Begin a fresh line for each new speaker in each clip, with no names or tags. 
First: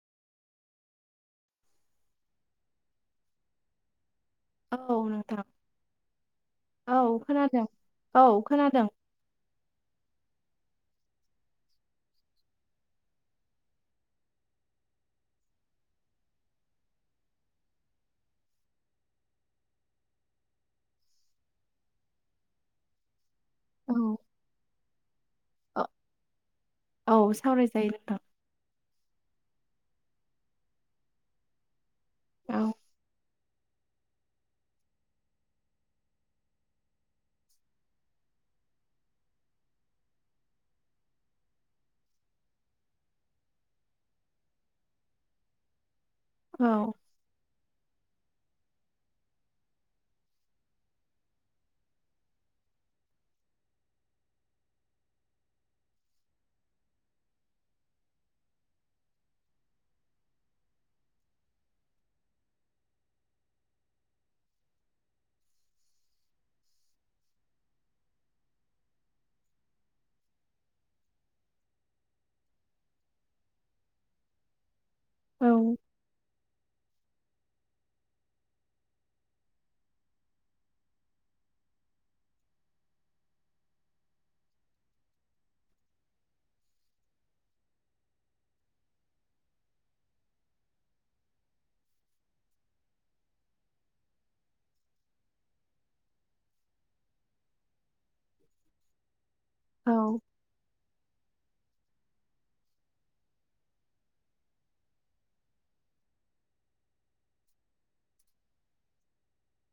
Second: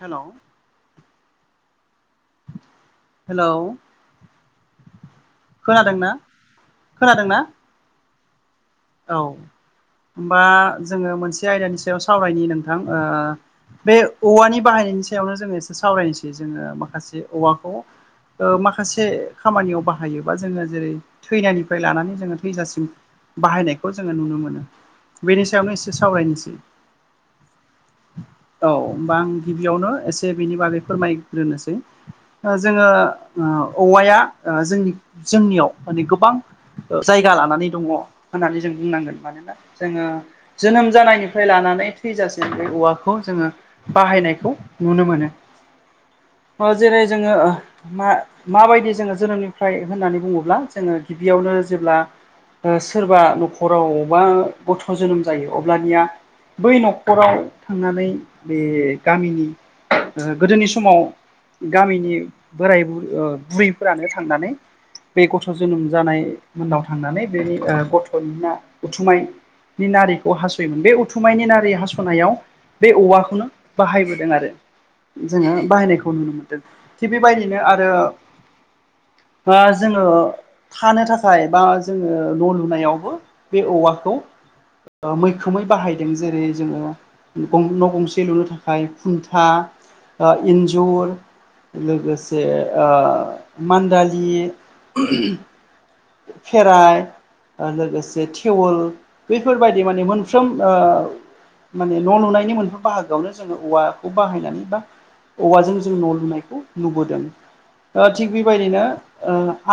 हेल [inaudible] हेल'
औ नोंथां
खोनादोंना
औ
खोनादोंना
खोनादों औ खोनादों
औ ओमबा जोङो मोनसे आयदानि सायाव सावरायनि नोंथां ओ बे औवानि बाहायनायनि सायावनो जोङो एसे सावरायनोसै जोङो माखासे औवाखौ माखासे खामानियाव बाहायोबा जोङो जेरै थैनायनिफ्राय लानानै जोङो थैजासिम बाहायनायखौ
औ
जोङो नुनो मोनो बेनि सायावनो
औ
एसे सावरायनोसै
औ सावरायजायो नोंथां
औ होमबा आं गिबियावनो एसे बेनि बागै फोरमायग्रोनोसै
नोंथां औ
जोंङो औवाया जोंनि जोंनियाव माने गोबां जायगा लानानै दंङ होननानै जों बुंनांगोन मानोना जोंङो जोनोम जानायनिफ्राय लानानै थैजासेम बे औवाखौ जोंङो बाहायनायखौ नुनो मोनो
औ
जेरै जोङो मा माबायदि जोङो जोनोमनिफ्राय होननानै बुङोब्ला जोङो गिबियावनो जेब्ला सोरबा न'खरावबा गथ' जोनोम जायो अब्लानिया बै न'खराव थांनानै बे गामिनि गोदोनि समाव गामिनि बोरायुर बुरैफोरानो थांनानै बे गथ जोनोम जानाय मोननाव थांनानै बे गथनि उथुमाय नि नारिखौ हास'योमोन बे उथुमायनि नारि हास'नायाव बे औवाखौनो बाहायबोदों आरो
औ
जोंङो बाहायनायखौ नुनो मोनदों थिग बेबायदिनो आरो बा जोंङो थानो थाखाय बा जोङो न' लु होनावबो बे औवाखौ मैखोमै बाहायदों जेरै जोंङो न' गंसे लुनो थाखाय खुन्था एन्जुर लोगोसे मान्दालि खेराइ लोगोसे थेउल बैफोरबायदि माने
औ
मोनफ्रोम माने न' लुनायनि मोनफ्र बाहागोआवनो जोंङो औवाखौ बाहायनानै बा औवाजों जों न' लुनायखौ नुबोदों थिग बेबायदिनो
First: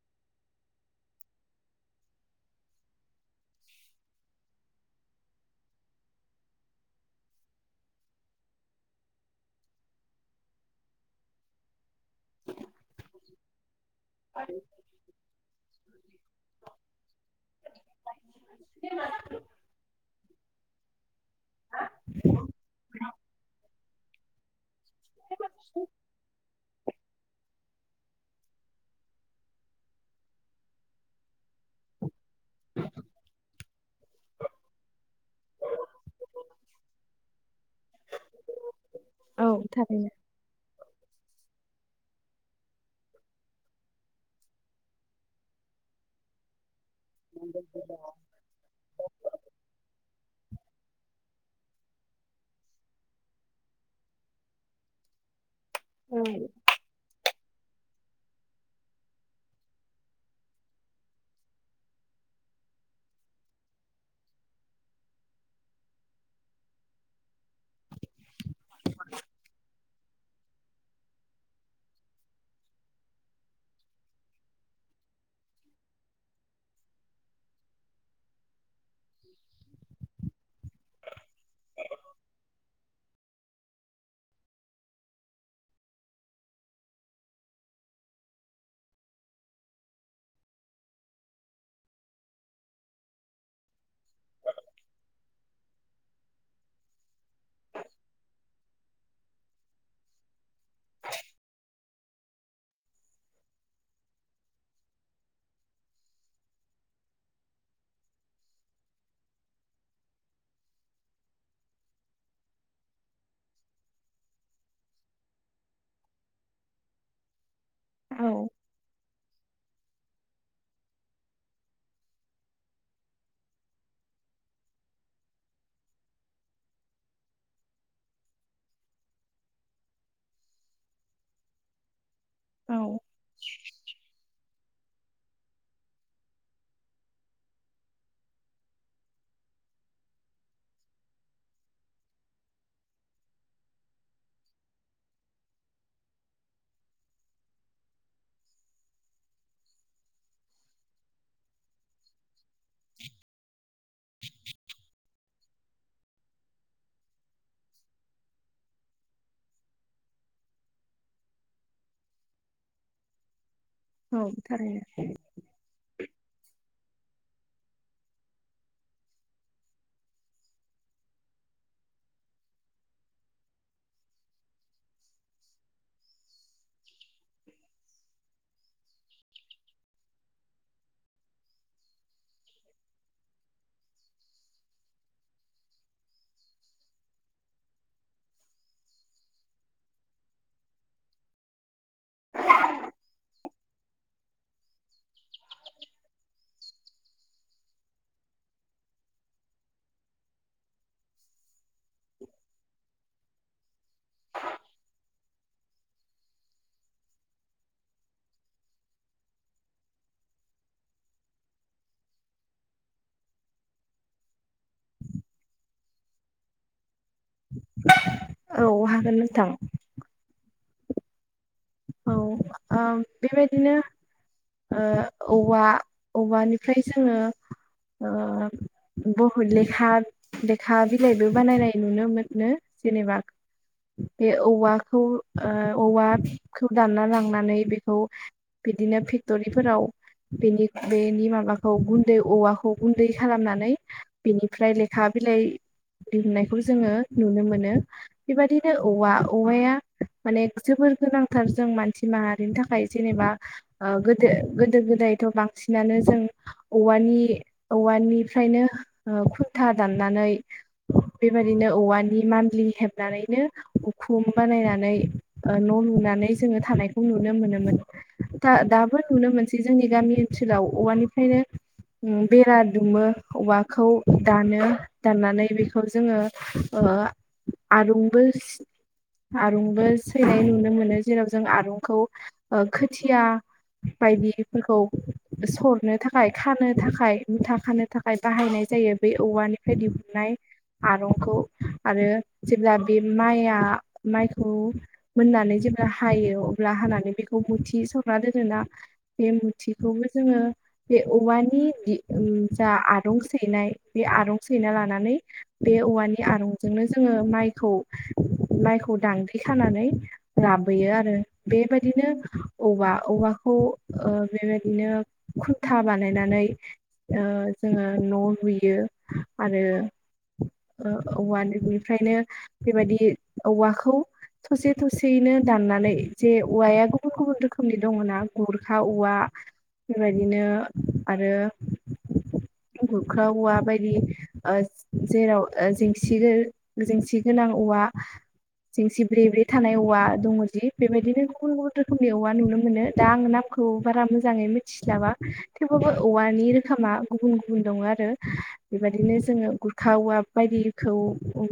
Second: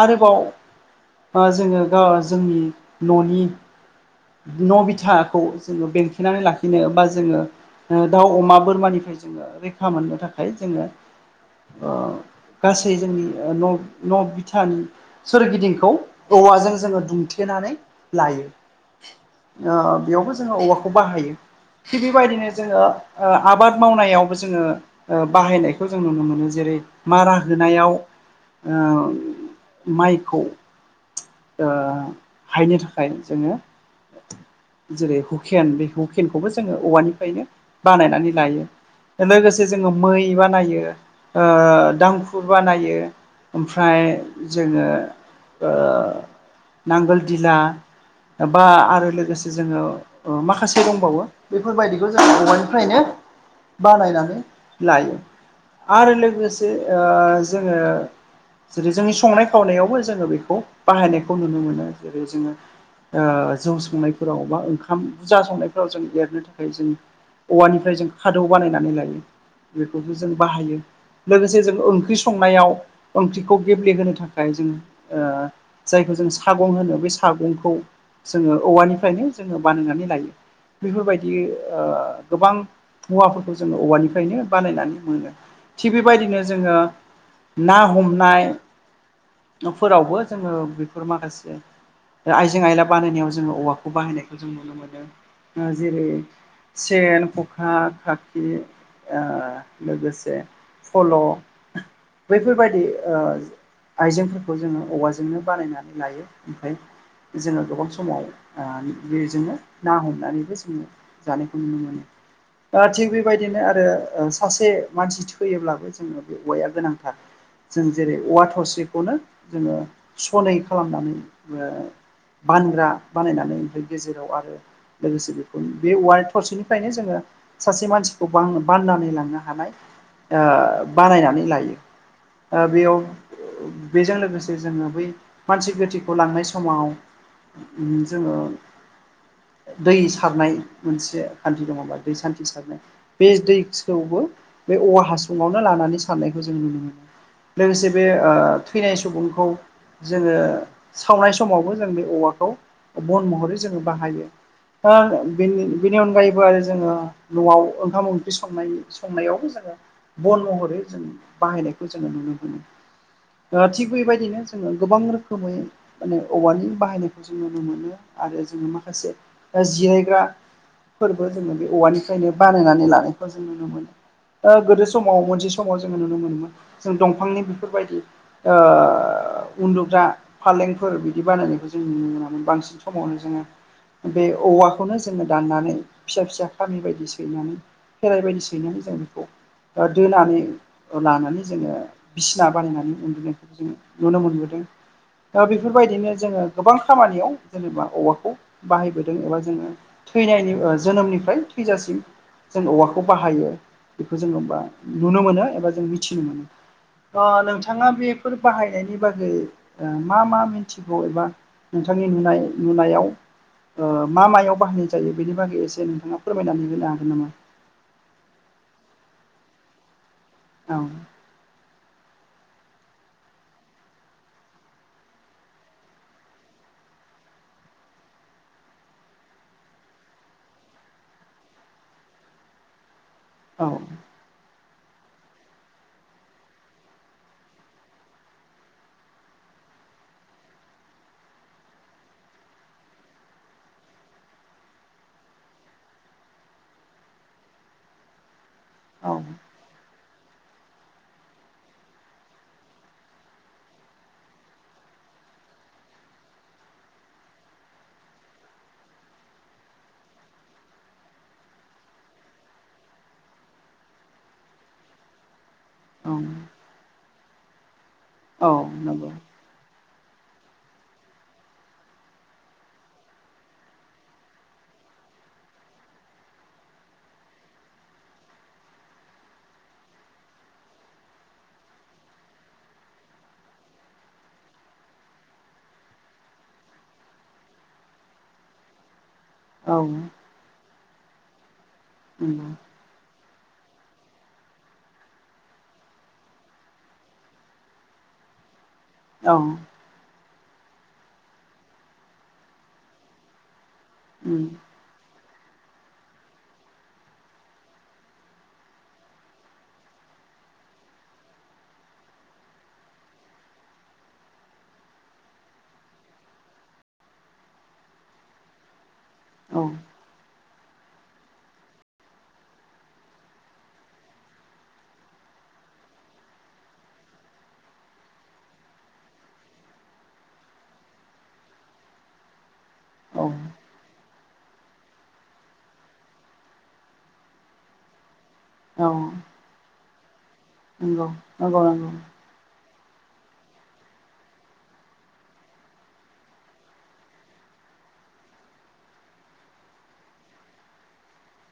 आरोबाव जोंङो गा जोंनि न'नि न' बिथाखौ जोंङो बेंखेनानै लाखिनो बा जोंङो दाउ अमा बोरमानिफ्राय जों रैखा मोननो थाखाय जोंङो गासै जोंनि न न बिथानि सोरगिदिंखौ औवाजों जोंङो दुमथेनानै लायो बेयावबो जोंङो औवाखौ बाहायो थिग बेबायदिनो जोंङो आबाद मावनायावबो जोंङो बाहायनायखौ जों नुनो मोनो जेरै मारा होनायाव माइखौ हायनो थाखाय जोंङो औ जेरै हुकेन बे हुकेनखौबो जोंङो औवानिफ्रायनो बानायनानै लायो
औ
लोगोसे जोंङो
थारैनो
मै बानायो ओ दांखुर बानायो ओमफ्राय जोंङो नांगोल दिला बा आरो लोगोसे जोंङो माखासे दंबावो बेफोरबायदिखौ जों बबवानिफ्रायनो बानायनानै लायो आरो
औ
लोगोसे जोंङो जेरै जोंनि संनाय खावनायावबो जोंङो बेखौ बाहायनायखौ नुनो मोनो जेरै जोंङो जौ संनायफोराव बा ओंखाम बुरजा संनायफोराव जों एरनो थाखाय जों औवानिफ्राय जों खादौ बानायनानै लायो बेखौबो जों बाहायो लोगोसे जों ओंख्रि संनायाव ओंख्रिखौ गेब्लेहोनो थाखाय जोंङो जायखौ जों सागं होनो बे सागंखौ जोङो औवानिफ्रायनो जोंङो बानायनानै लायो बेफोरबायदि गोबां मुवाफोरखौ जोंङो औवानिफ्रायनो बानायनानै मोनो थिग बेबायदिनो जोंङो ना हमनाय न'फोरावबो जोंङो बेफोर माखासे आइजें आइला बानायनायाव जोंङो औवाखौ बाहायनायखौ जों नुनो मोनो जेरै सेन ख'खा खाखि ओ लोगोसे सल' बैफोरबायदि ओ आइजेंफोरखौ जोंङो औवाजोंनो बानायनानै लायो ओमफ्राय जोंङो गोबां समाव ओ बेजोंनो ना हमनानैबो जोंङो जानायखौ नुनो मोनो। थिग बेबायदिनो आरो सासे मानसि थैयोब्लाबो जोंङो बे औवाया गोनांथार जों जेरै औवा
औ
थसेखौनो जोंङो सनै खालामनानै बानग्रा बानायनानै ओमफ्राय गेजेराव आरो लोगोसे बेखौ बे वाल थरसेनिफ्रायनो जोंङो सासे मानसिखौ बान्नानै लांनो हानाय बानायनानै लायो
औ
बेयाव बेजों लोगोसे जोंङो बै मानसि गोथैखौ लांनाय समाव जोंङो दै सारनाय मोनसे खान्थि दंङ होमबा दै सान्थि सारनाय बे दैखौबो बे औवा हासुंङावनो लानानै सारनायखौ जों नुनो मोनो। लोगोसे बे ओ थैनाय सुबुंखौ जोंङो सावनाय समावबो जों बे औवाखौ बन महरै जोंङो बाहायो [unintelligible] बेनि बेनि अनगायैबो आरो जोंङो न'आव ओंखाम ओंख्रि संनाय संनायावबो जोंङो बन महरै जों बाहायनायखौ जोंङो नुनो मोनो दा थिग
औ
बेबायदिनो जोंङो
थारैनो
गोबां रोखोमै माने औवानि बाहायनायखौ जोंङो नुनो मोनो आरो जोंङो माखासे बा जिरायग्रा फोरबो जोंङो बे औवानिफ्रायनो बानायनानै लानायखौ जों नुनो मोनो ओ गोदो समाव मोनसे समाव जोंङो नुनो मोनोमोन जों दंफांनि बेफोरबायदि ओ उन्दुग्रा फालेंफोर बिदि बानायनायखौ जोंनि [unintelligible] होननानै बांसिन समावनो जोङो बे औवाखौनो जोंङो दाननानै फिसा फिसा खामि बायदि सैनानै खेराइबायदि सैनानै जों बेखौ दोनानै लानानै जोंङो बिसिना बानायनानै उन्दुनायफोरखौ जोंङो नुनो मोनबोदों दा बेफोरबायदिनो जोंङो गोबां खामानियाव जेनेबा औवाखौ बाहायबोदों एबा जोंङो थैनायनि ओ जोनोमनिफ्राय थैजासिम जों औवाखौ खौ बाहायो बेखौ जोंङो बा नुनो मोनो एबा जों मिथिनो मोनो ओ नोंथांङा बेफोर बाहायनायनि बागै ओ मा मा मिन्थिगौ एबा नोंथांनि नुनाय नुनायाव ओ मा मायाव बाहायनाय जायो बेनि बागै एसे नोंथांङा फोरमायनानै होनो हागोन नामा?
औ हागोन नोंथां
औ
औ ओ बेबायदिनो ओ औवा औवानिफ्राय जोंङो ओ बुहुत लेखा लेखा बिलाइबो बानायनाय नुनो मोनो जेनेबा
औ
बे औवाखौ ओ औवाखौ दानना लांनानै बेखौ बिदिनो फेक्ट'रिफोराव बेनि बेनि माबाखौ गुन्दै औवाखौ गुन्दै खालामनानै बेनिफ्राय लेखा बिलाइ दिहुननायखौ जोंङो नुनो मोनो बेबायदिनो
औ
औवा औवाया माने जोबोर गोनां थार जों मानसि माहारिनि थाखाय जेनेबा ओ गोदो गोदो गोदायथ' बांसिनानो जों औवानि औवानिफ्रायनो ओ खुन्था दाननानै बेबायदिनो औवानि मान्लि हेबनानैनो उखुम बानायनानै न'
औ
लुनानै जोङो थानायखौ नुनो मोनोमोन
औ
दा दाबो
नंगौ
नुनो मोनसै बे जोंनि गामि ओनसोलाव औवानिफ्रायनो ओ बेरा दुमो औवाखौ दानो! दाननानै बेखौ जोङो ओ आरुंबो आरंबो सैनाय नुनो मोनो जेराव जों आरुंखौ ओ खोथिया बायदिफोरखौ सरनो थाखाय खानो थाखाय मुथा खानो थाखाय बाहायनाय जायो! बे औवानिफ्राय
औ
दिहुननाय आरंखौ आरो
नंगौ
जेब्ला बे माइआ माइखौ मोननानै जे हायो अब्ला हानानै बेखौ मुथि सरना दोनोना बे
औ उम
मुथि बेखौबो जोंङो बे औवानि जा आदं सैनाय बे आरं सैना लानानै बे औवानि आरंजोंनो जोंङो माइखौ माइखौ दांग्रि खानानै लाबोयो आरो बेबायदिनो औवा औवाखौ ओ बेबायदिनो- खुनथा बानायनानै जोङो न' लुयो! आरो
औ
औव बेनिफ्रायनो बेबायदि औवाखौ थसे थसे खाबसेयैनो दाननानै जे औवाया गुबुन गुबुन रोखोमनि दङ ना गुरखा औवा बेबायदिनो आरो गोुरख्रा औवा बायदि ओ जेराव जेंसि जेंसि गोनां औवा
औ
जंसि ब्रे ब्रे थानाय औवा दङ दि
नंगौ
बेबायदिनो
नंगौ
गुबुन
नंगौ
गुबुन रोखोमनि औ बा नुनो मोनो दा आं नामखौ बारा मोजाङै मिथिसलाबा थेवब्लााबो औवानि रोखोमा गुबुन गुबुन दङ आरो! बेबायदिनो जोङो गुरखा औवाब बायदिखौ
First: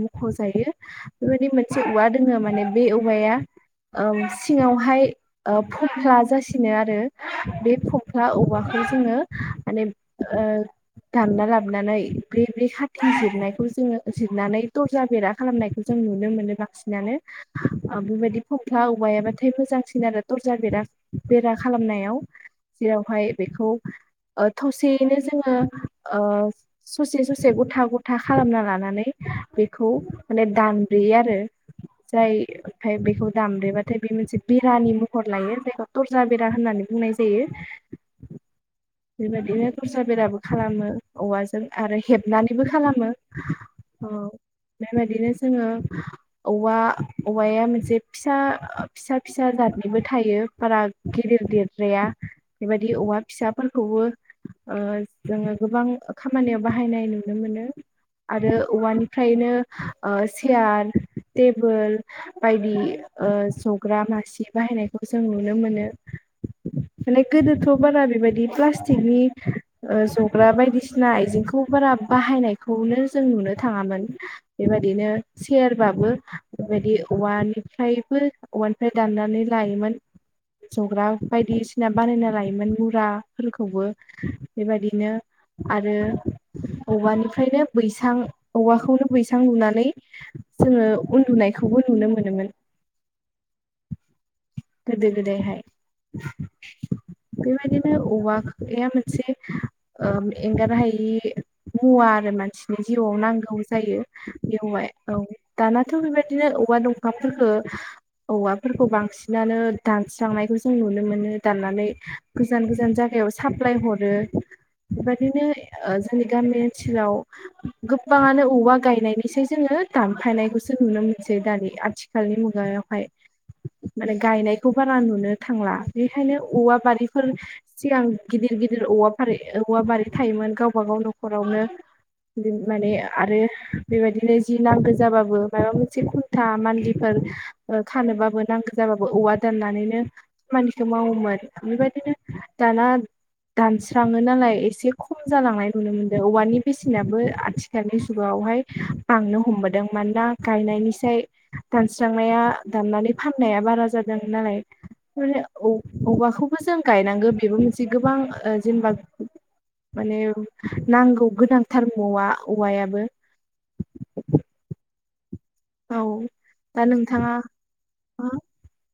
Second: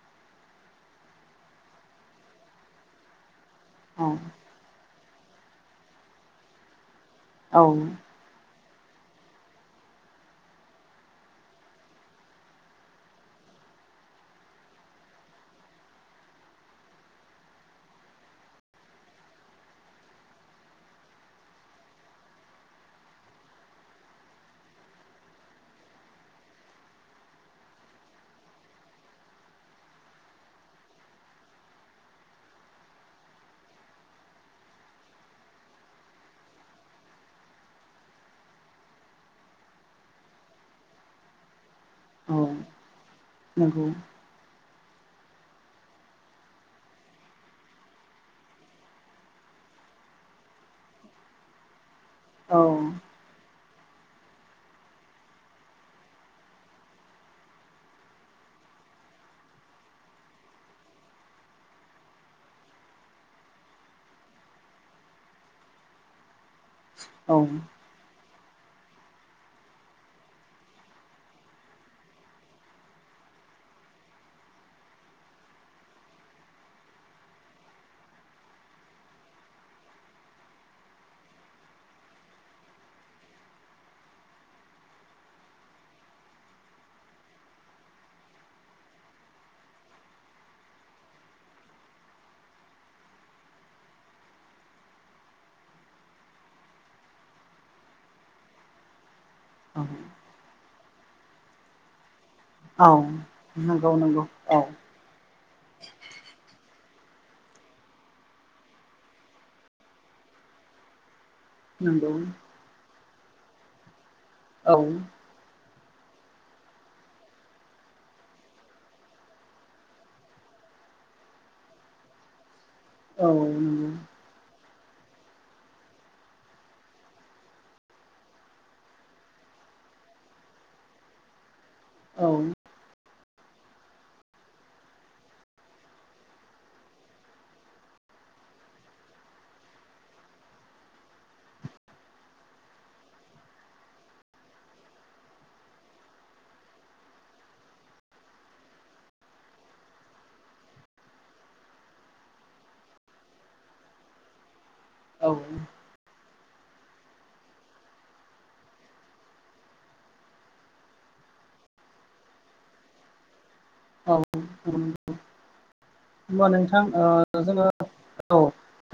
मख'जायो! बेबायदि मोनसे औवा दोङो माने बे औवाया ओ
औ
सिङावहाय ओ फफ्ला जासिनो आरो
औ
बे फख्ला औवाखौ जोङो माने ओ- दानना लाबानै ब्रै ब्रै खाथि जिरनायखौ जोङो जिरनानै दरजा बेरा खालामनायखौ ज जों नुनो मोनो बांसिनानो- बेबायदि फंथ्ला औवायाबाथाय मोजांसिन आरो थरसारर बेरा खालामनायाव- जेरावहाय बेखौ थसेयैनो जोङो ओ - ससे ससे गथा गथा खालामना लानानै बेखौ माने दानब्रोयो आरो! जाय ओमफ्राय बेखौ दामब्रेबाथाय बे मोनसे बेरानि महर लायो जायखौ थरजा बेरा होननानै बुंनाय जायो! ज-
[inaudible]
बेबायदिनो दरसा बेराबो खालामो औवाजों आरो हेबनानैबो खालामो
नंगौ
औ- बेबायाददिनो जोङो औवा औवाया मोनसे फिसा फिसा फिसा जादनिबो थायो बारा गिदिर देर द्आइया
औ
बेबायदि औवा फिसा फोरखौबो ओ जोङो गोबां खामानियाव बाहायनाय नुनो मोनो! आरो औवानिफ्रायनो सियार टेबोल बायदि जग्रा मासि बाहायनायखौ जों नुनो मोनो! माने
औ
गोदोथ' बारा बेबायदि प्लास्टिकनि जग्रा बायदिसिना आइजेंखौ बारा बाहायनायखौनो जों नुनो थाङामोन! बेबायदिनो सयेरबाबो बेबायदि औवानिफ्रायबो औवानिफ्राय दाननानै लायोमोन जग्रा बायदिसिना बानायना लायोमोन मुराफोरखौबो! बेबायादिनो। आरो औवानिफ्रायनो बैसां, औवाखौनो बैसां लुनानै- जोङो उन्दुनायखौबो नुनो मोनोमोन। गोदो गोदायहाय बेबायदिनो औवाया से
औ
एंगार हायि मुवा आरो मानसिनि। जिउआव नांगौ
नंगौ
जायो
नंगौ औ
बेवहाय औ दानाथ' बेबायदिनो औवा दंफांफोरखौ औवाफोरखौ बांसिन बिदिनो दानस्रांनायखौ जों नुनो मोनो दाननानै
नंगौ
गोजान गोजान जायगायाव साप्लाय हरो।
औ-
बिदिनो जोंनि गामि ओनसोलाव- गोबाङानो औवा गायनायनिसै जोङो दानफायनायखौसो नुनो मोनसै दानि आथिखाल- दानि मुगायाव हाय।
औ-
माने गायनायखौ बारा नुनो थांला बेखायनो औवा बारिफोर- सिगां गिदिर-गिदिर औवा फारि औवा बारि थायोमोन गावबा गाव न'खरावनो।
औ
बि माने आरो बेबायदिनो जि नांगौ जाबाबो माबा मोनसे खुन्था मानलिफोर खानोबाबो नांगौ। जाबाबो औवा दाननानैनो खामानिखौ मावोमोन बेबायदिनो दाना दानस्राङो नालाय एसे खम जालांनाय नुनो मोनदों औवानि बेसेनाबो आथि दानि जुगायावहाय बांनो हमबोदों मानोना गायनायनिफ्राय दानस्रांनाया दाननानै फाननाया बारा जादों नालाय। औवाखौबो जों गायनांगौ बेबो मोनसे गोबां ओ जेनेबा माने नांगौ गोनांथार औवा, औवायाबो
औ
औ
होनबा नोंथां
दा नोंथाङा
ओ जोङो
हो
औ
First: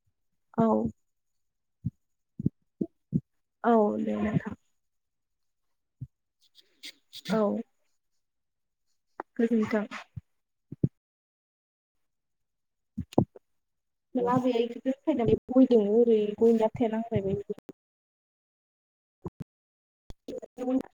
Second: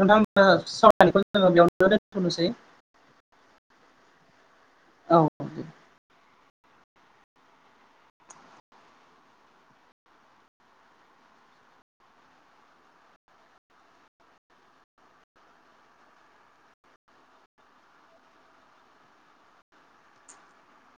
नोंथां
औ
सावरायनायखौ जोङो बेयावनो दोनथ'नोसै।
औ दे नोंथां।
औ
औ गोजोनथों। [unintelligible] [inaudible]